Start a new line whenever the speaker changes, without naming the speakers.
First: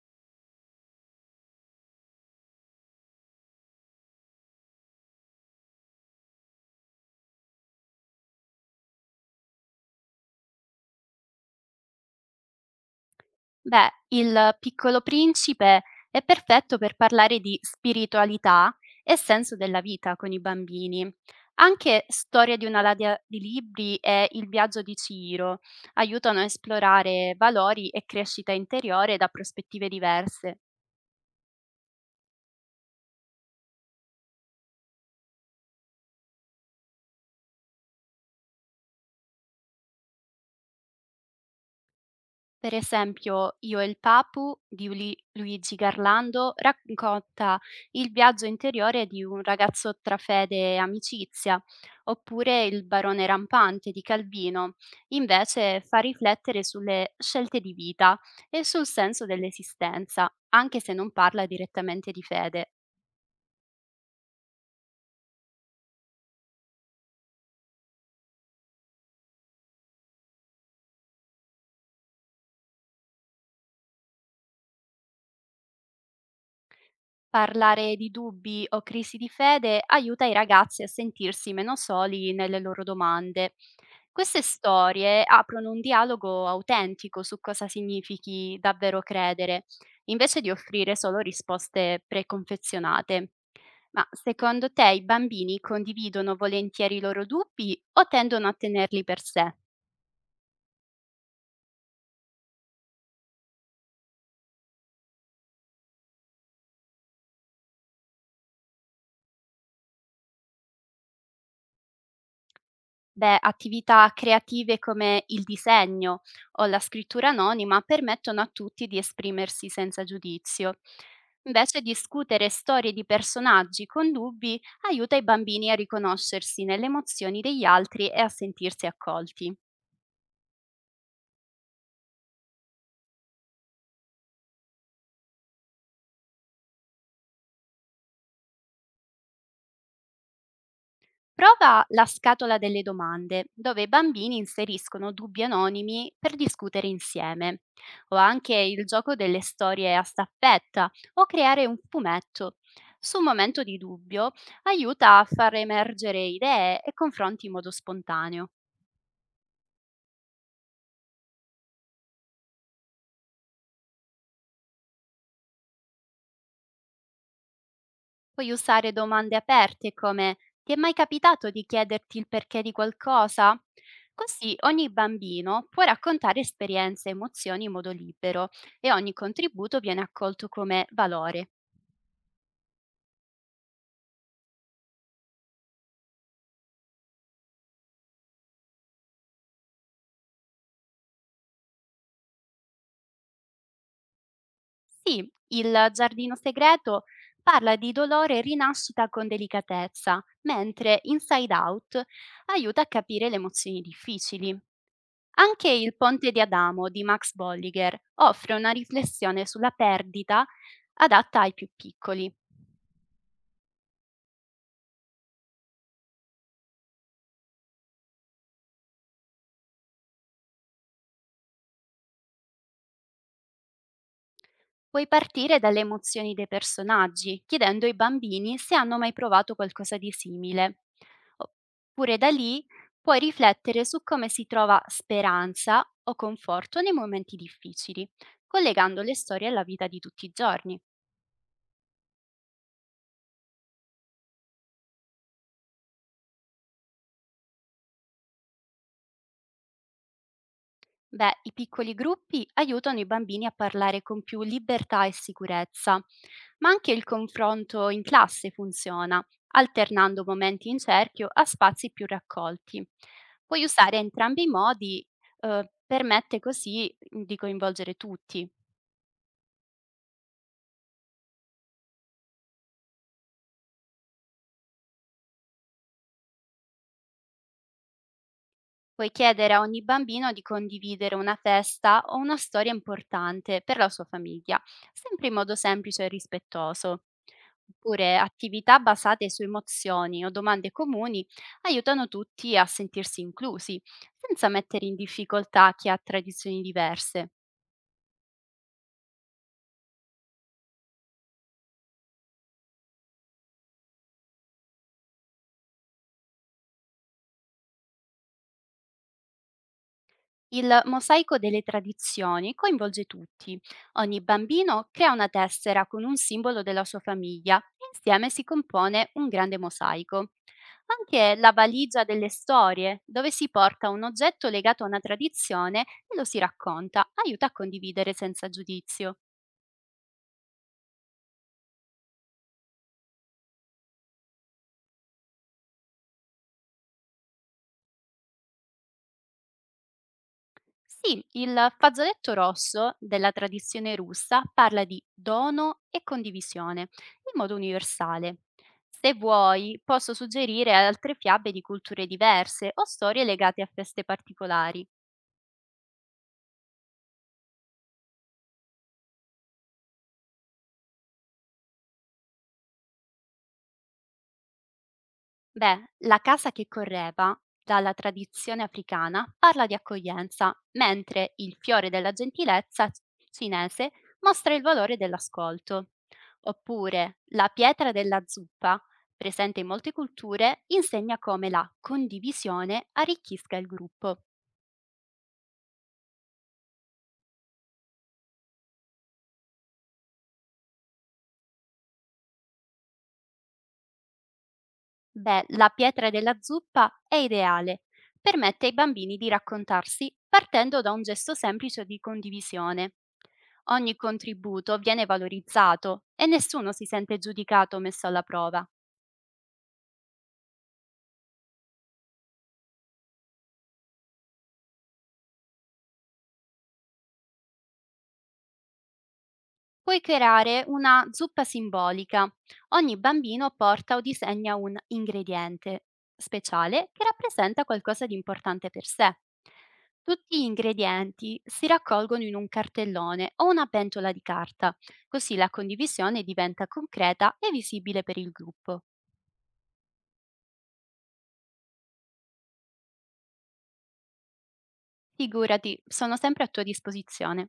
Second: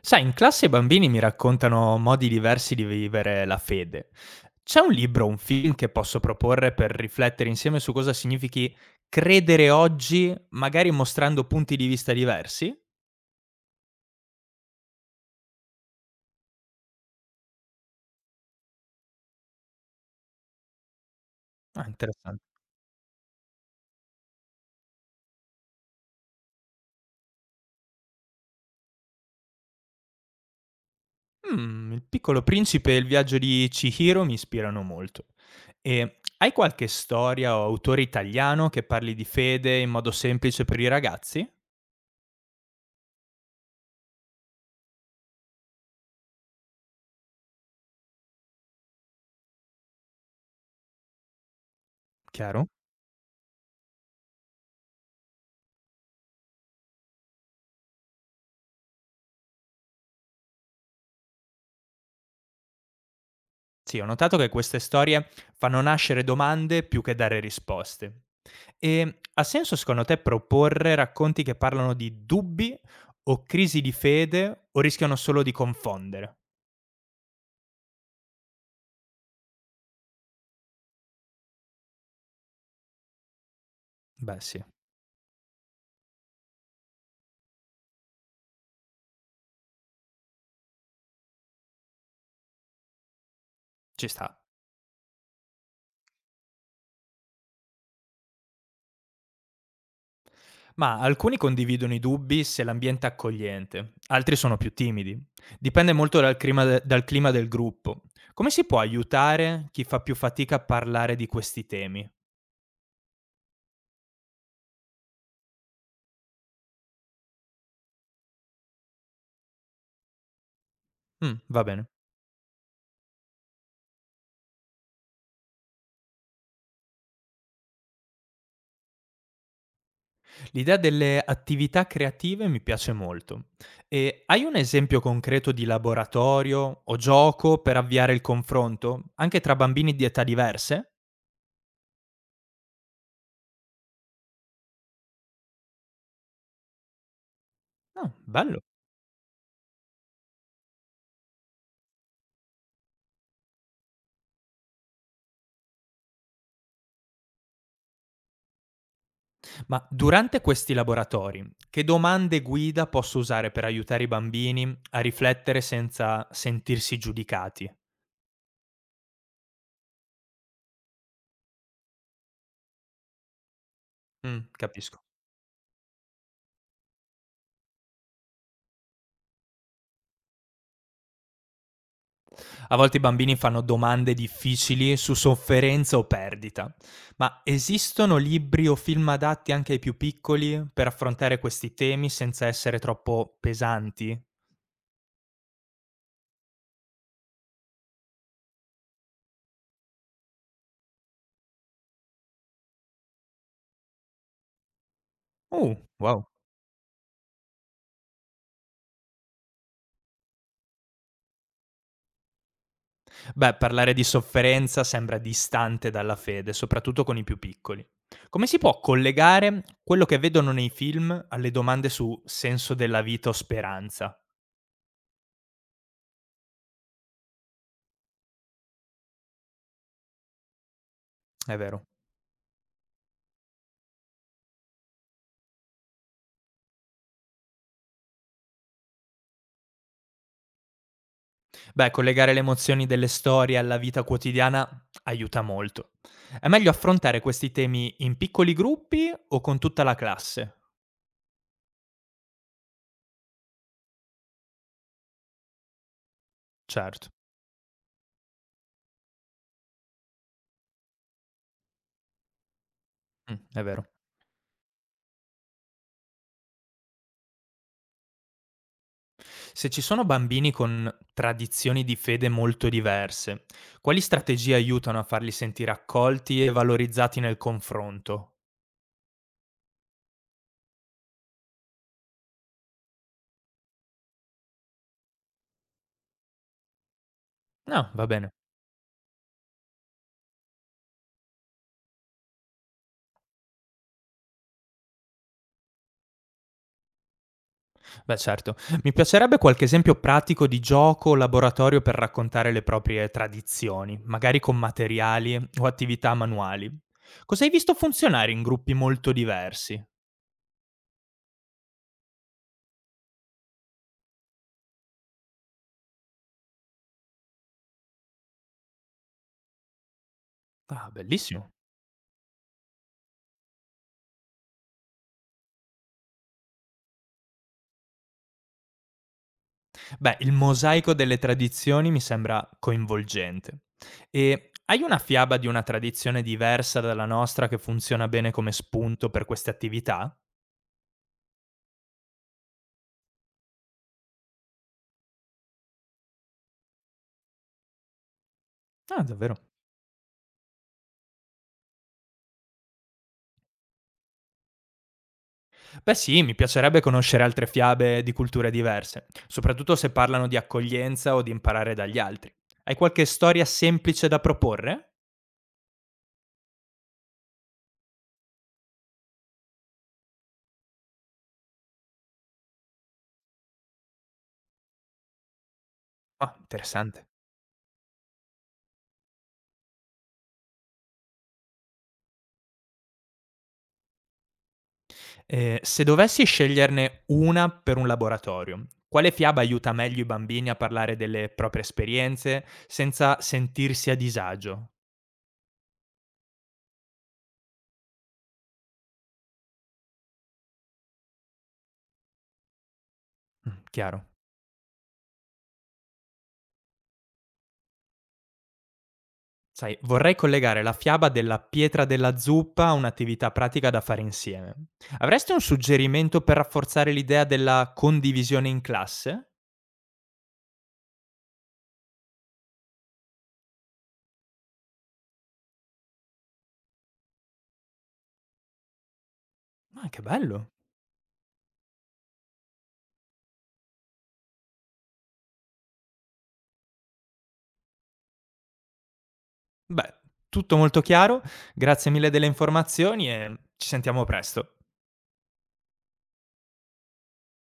Sai, in classe i bambini mi raccontano modi diversi di vivere la fede. C'è un libro, un film che posso proporre per riflettere insieme su cosa significhi credere oggi, magari mostrando punti di vista diversi?
Beh, Il Piccolo Principe è perfetto per parlare di spiritualità e senso della vita con i bambini.
Ah,
Anche
interessante.
Storia di una ladia di libri e Il viaggio di Ciro aiutano a esplorare valori e crescita interiore da prospettive diverse.
Mm, il piccolo principe e il viaggio di Chihiro mi ispirano molto. E hai qualche storia o autore italiano che parli di fede in modo semplice per i ragazzi?
Per esempio, Io e il Papu di Luigi Garlando racconta il viaggio interiore di un ragazzo tra fede e amicizia, oppure
Chiaro?
Il barone rampante di Calvino, invece fa riflettere sulle scelte di vita e sul senso dell'esistenza, anche se non parla direttamente di fede.
Sì, ho notato che queste storie fanno nascere domande più che dare risposte. E ha senso secondo te proporre racconti che parlano di dubbi o crisi di fede o rischiano solo di confondere?
Parlare di dubbi o crisi di fede aiuta i ragazzi a sentirsi meno soli nelle loro domande.
Beh
Queste
sì,
storie aprono un dialogo autentico su cosa significhi davvero credere, invece di offrire solo risposte preconfezionate. Ma
ci sta.
secondo te i bambini condividono volentieri i loro dubbi o tendono a tenerli per sé?
Ma alcuni condividono i dubbi se l'ambiente è accogliente, altri sono più timidi. Dipende molto dal clima, dal clima del gruppo. Come si può aiutare chi fa più fatica a parlare di questi temi?
Beh, attività creative come il disegno o la scrittura anonima permettono a tutti di esprimersi senza giudizio.
Mm, va
Invece
bene.
discutere storie di personaggi con dubbi aiuta i bambini a riconoscersi nelle emozioni degli altri e a sentirsi accolti.
L'idea delle attività creative mi piace molto. E hai un esempio concreto di laboratorio o gioco per avviare il confronto, anche tra bambini di età diverse?
Prova la scatola delle domande, dove i bambini inseriscono dubbi anonimi per discutere insieme,
Ah,
o anche
bello.
il gioco delle storie a staffetta, o creare un fumetto. Su un momento di dubbio aiuta a far emergere idee e confronti in modo spontaneo.
Ma durante questi laboratori, che domande guida posso usare per aiutare i bambini a riflettere senza sentirsi giudicati?
Puoi usare domande aperte come: ti è mai capitato di chiederti il perché di qualcosa?
Mm,
Così ogni
capisco.
bambino può raccontare esperienze e emozioni in modo libero e ogni contributo viene accolto come valore.
A volte i bambini fanno domande difficili su sofferenza o perdita, ma esistono libri o film adatti anche ai più piccoli per affrontare questi temi senza essere troppo pesanti?
Sì, il giardino segreto parla di dolore e rinascita con delicatezza, mentre Inside Out aiuta a capire le emozioni difficili. Anche Il
Wow.
ponte di Adamo di Max Bolliger offre una riflessione sulla perdita, adatta ai più piccoli.
Beh, parlare di sofferenza sembra distante dalla fede, soprattutto con i più piccoli. Come si può collegare quello che vedono nei film alle domande su senso della vita o speranza?
Puoi partire dalle emozioni dei personaggi, chiedendo ai bambini se hanno mai provato qualcosa di simile.
È vero.
Oppure da lì puoi riflettere su come si trova speranza o conforto nei momenti difficili, collegando le storie alla vita di tutti i giorni.
Beh, collegare le emozioni delle storie alla vita quotidiana aiuta molto. È meglio affrontare questi temi in piccoli gruppi o con tutta la classe?
Beh, i piccoli gruppi aiutano i bambini a parlare con più libertà e sicurezza, ma anche il
Certo.
confronto in classe funziona, alternando momenti in cerchio a spazi più raccolti.
Mm, è
Puoi
vero.
usare entrambi i modi, permette così di coinvolgere tutti.
Se ci sono bambini con tradizioni di fede molto diverse, quali strategie aiutano a farli sentire accolti e valorizzati nel confronto?
Puoi chiedere a ogni bambino di condividere una festa o una storia importante per la sua famiglia, sempre in modo semplice e rispettoso.
No, va
Oppure
bene.
attività basate su emozioni o domande comuni aiutano tutti a sentirsi inclusi, senza mettere in difficoltà chi ha tradizioni diverse.
Beh, certo. Mi piacerebbe qualche esempio pratico di gioco o laboratorio per raccontare le proprie tradizioni, magari con materiali o attività manuali. Cosa hai visto funzionare in gruppi molto diversi?
Il mosaico delle tradizioni coinvolge tutti. Ogni bambino crea una tessera con un simbolo della sua famiglia e insieme si compone un grande mosaico.
Ah,
Anche
bellissimo.
la valigia delle storie, dove si porta un oggetto legato a una tradizione e lo si racconta, aiuta a condividere senza giudizio.
Beh, il mosaico delle tradizioni mi sembra coinvolgente. E hai una fiaba di una tradizione diversa dalla nostra che funziona bene come spunto per queste attività?
Sì, il fazzoletto rosso della tradizione russa parla di dono e condivisione in modo universale.
Ah,
Se
davvero.
vuoi, posso suggerire altre fiabe di culture diverse o storie legate a feste particolari.
Beh sì, mi piacerebbe conoscere altre fiabe di culture diverse, soprattutto se parlano di accoglienza o di imparare dagli altri. Hai qualche storia semplice da proporre?
Beh, la casa che correva, dalla tradizione africana, parla di accoglienza, mentre il fiore della gentilezza cinese mostra il valore dell'ascolto.
Ah, interessante.
Oppure la pietra della zuppa, presente in molte culture, insegna come la condivisione arricchisca il gruppo.
Se dovessi sceglierne una per un laboratorio, quale fiaba aiuta meglio i bambini a parlare delle proprie esperienze senza sentirsi a disagio?
Beh, la pietra della zuppa è ideale. Permette ai bambini di raccontarsi partendo da un gesto semplice di condivisione.
Mm,
Ogni
chiaro.
contributo viene valorizzato e nessuno si sente giudicato o messo alla prova.
Sai, vorrei collegare la fiaba della pietra della zuppa a un'attività pratica da fare insieme. Avresti un suggerimento per rafforzare l'idea della condivisione in classe?
Puoi creare una zuppa simbolica. Ogni bambino porta o disegna un ingrediente speciale che rappresenta qualcosa di importante per sé.
Ma che
Tutti gli
bello!
ingredienti si raccolgono in un cartellone o una pentola di carta, così la condivisione diventa concreta e visibile per il gruppo.
Beh, tutto molto chiaro, grazie mille delle informazioni e ci sentiamo presto.
Figurati, sono sempre a tua disposizione.